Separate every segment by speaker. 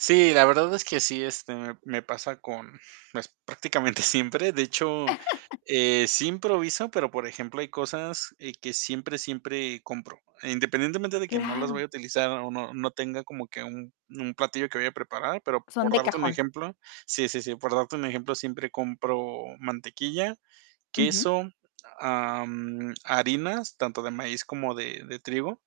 Speaker 1: Sí, la verdad es que sí, este, me me pasa con pues, prácticamente siempre. De hecho, eh, sí improviso, pero, por ejemplo, hay cosas, eh, que siempre, siempre compro. Independientemente de que no las
Speaker 2: Claro.
Speaker 1: vaya a utilizar, o no no tenga como que un un platillo que vaya a preparar, pero
Speaker 2: Son
Speaker 1: por
Speaker 2: de
Speaker 1: darte un
Speaker 2: cajón.
Speaker 1: ejemplo sí, sí, sí, por darte un ejemplo, siempre compro mantequilla,
Speaker 2: Ujú.
Speaker 1: queso, am, harinas, tanto de maíz como de de trigo,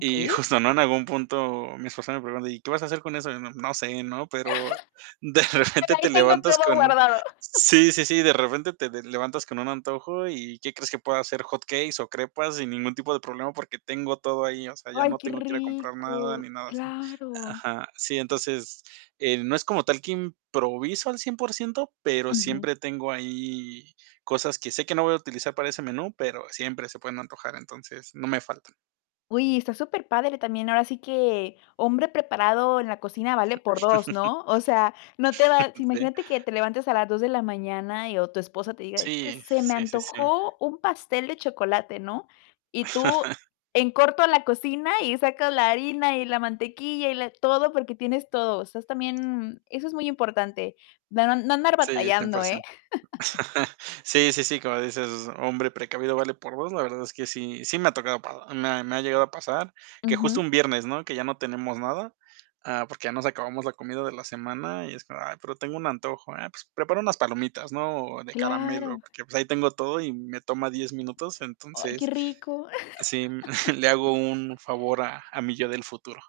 Speaker 1: y justo, ¿no? En algún punto, mi esposa me pregunta: "¿Y qué vas a hacer con eso?" Y no, no sé, ¿no? Pero, de
Speaker 2: Por
Speaker 1: repente te
Speaker 2: ahí tengo
Speaker 1: levantas
Speaker 2: todo
Speaker 1: con
Speaker 2: guardado.
Speaker 1: sí, sí, sí, de repente te levantas con un antojo, ¿y qué crees que pueda hacer? Hot cakes o crepas, sin ningún tipo de problema, porque tengo todo ahí, o sea, ya
Speaker 2: Ay,
Speaker 1: no
Speaker 2: qué
Speaker 1: tengo que ir a comprar nada,
Speaker 2: rico,
Speaker 1: ni nada así
Speaker 2: claro.
Speaker 1: Aja, sí, entonces, em no es como tal que improviso al 100%, pero
Speaker 2: Ujú.
Speaker 1: siempre tengo ahí cosas que sé que no voy a utilizar para ese menú, pero siempre se pueden antojar. Entonces, no me faltan.
Speaker 2: ¡Uy! Está superpadre, también ahora sí que hombre preparado en la cocina vale por 2, ¿no? O sea, no te va si
Speaker 1: Sí.
Speaker 2: imagínate que te levantes a las 2 de la mañana y o tu esposa te diga: "Es que
Speaker 1: Sí.
Speaker 2: se me
Speaker 1: Sí, sí, sí.
Speaker 2: antojó un pastel de chocolate", ¿no? Y tú en corto la cocina, y sacas la harina, y la mantequilla y la todo, porque tienes todo. O sea, es también, eso es muy importante, dar un no no andar
Speaker 1: Sí, 100
Speaker 2: batallando,
Speaker 1: por
Speaker 2: ¿eh?
Speaker 1: cien Sí, sí, sí, como dices, hombre precavido vale por 2. La verdad es que sí, sí me ha tocado pa me me ha llegado a pasar, que justo
Speaker 2: Ujú.
Speaker 1: un viernes, ¿no? Que ya no tenemos nada, ah, porque ya nos acabamos la comida de la semana, y es como: "Ay, pero tengo un antojo, ah, pues, prepara unas palomitas", ¿no? De caramelo,
Speaker 2: Claro.
Speaker 1: que, pues, ahí tengo todo, y me toma 10 minutos.
Speaker 2: Ay, qué
Speaker 1: Entonces,
Speaker 2: rico.
Speaker 1: sí, le hago un favor a a mi yo del futuro.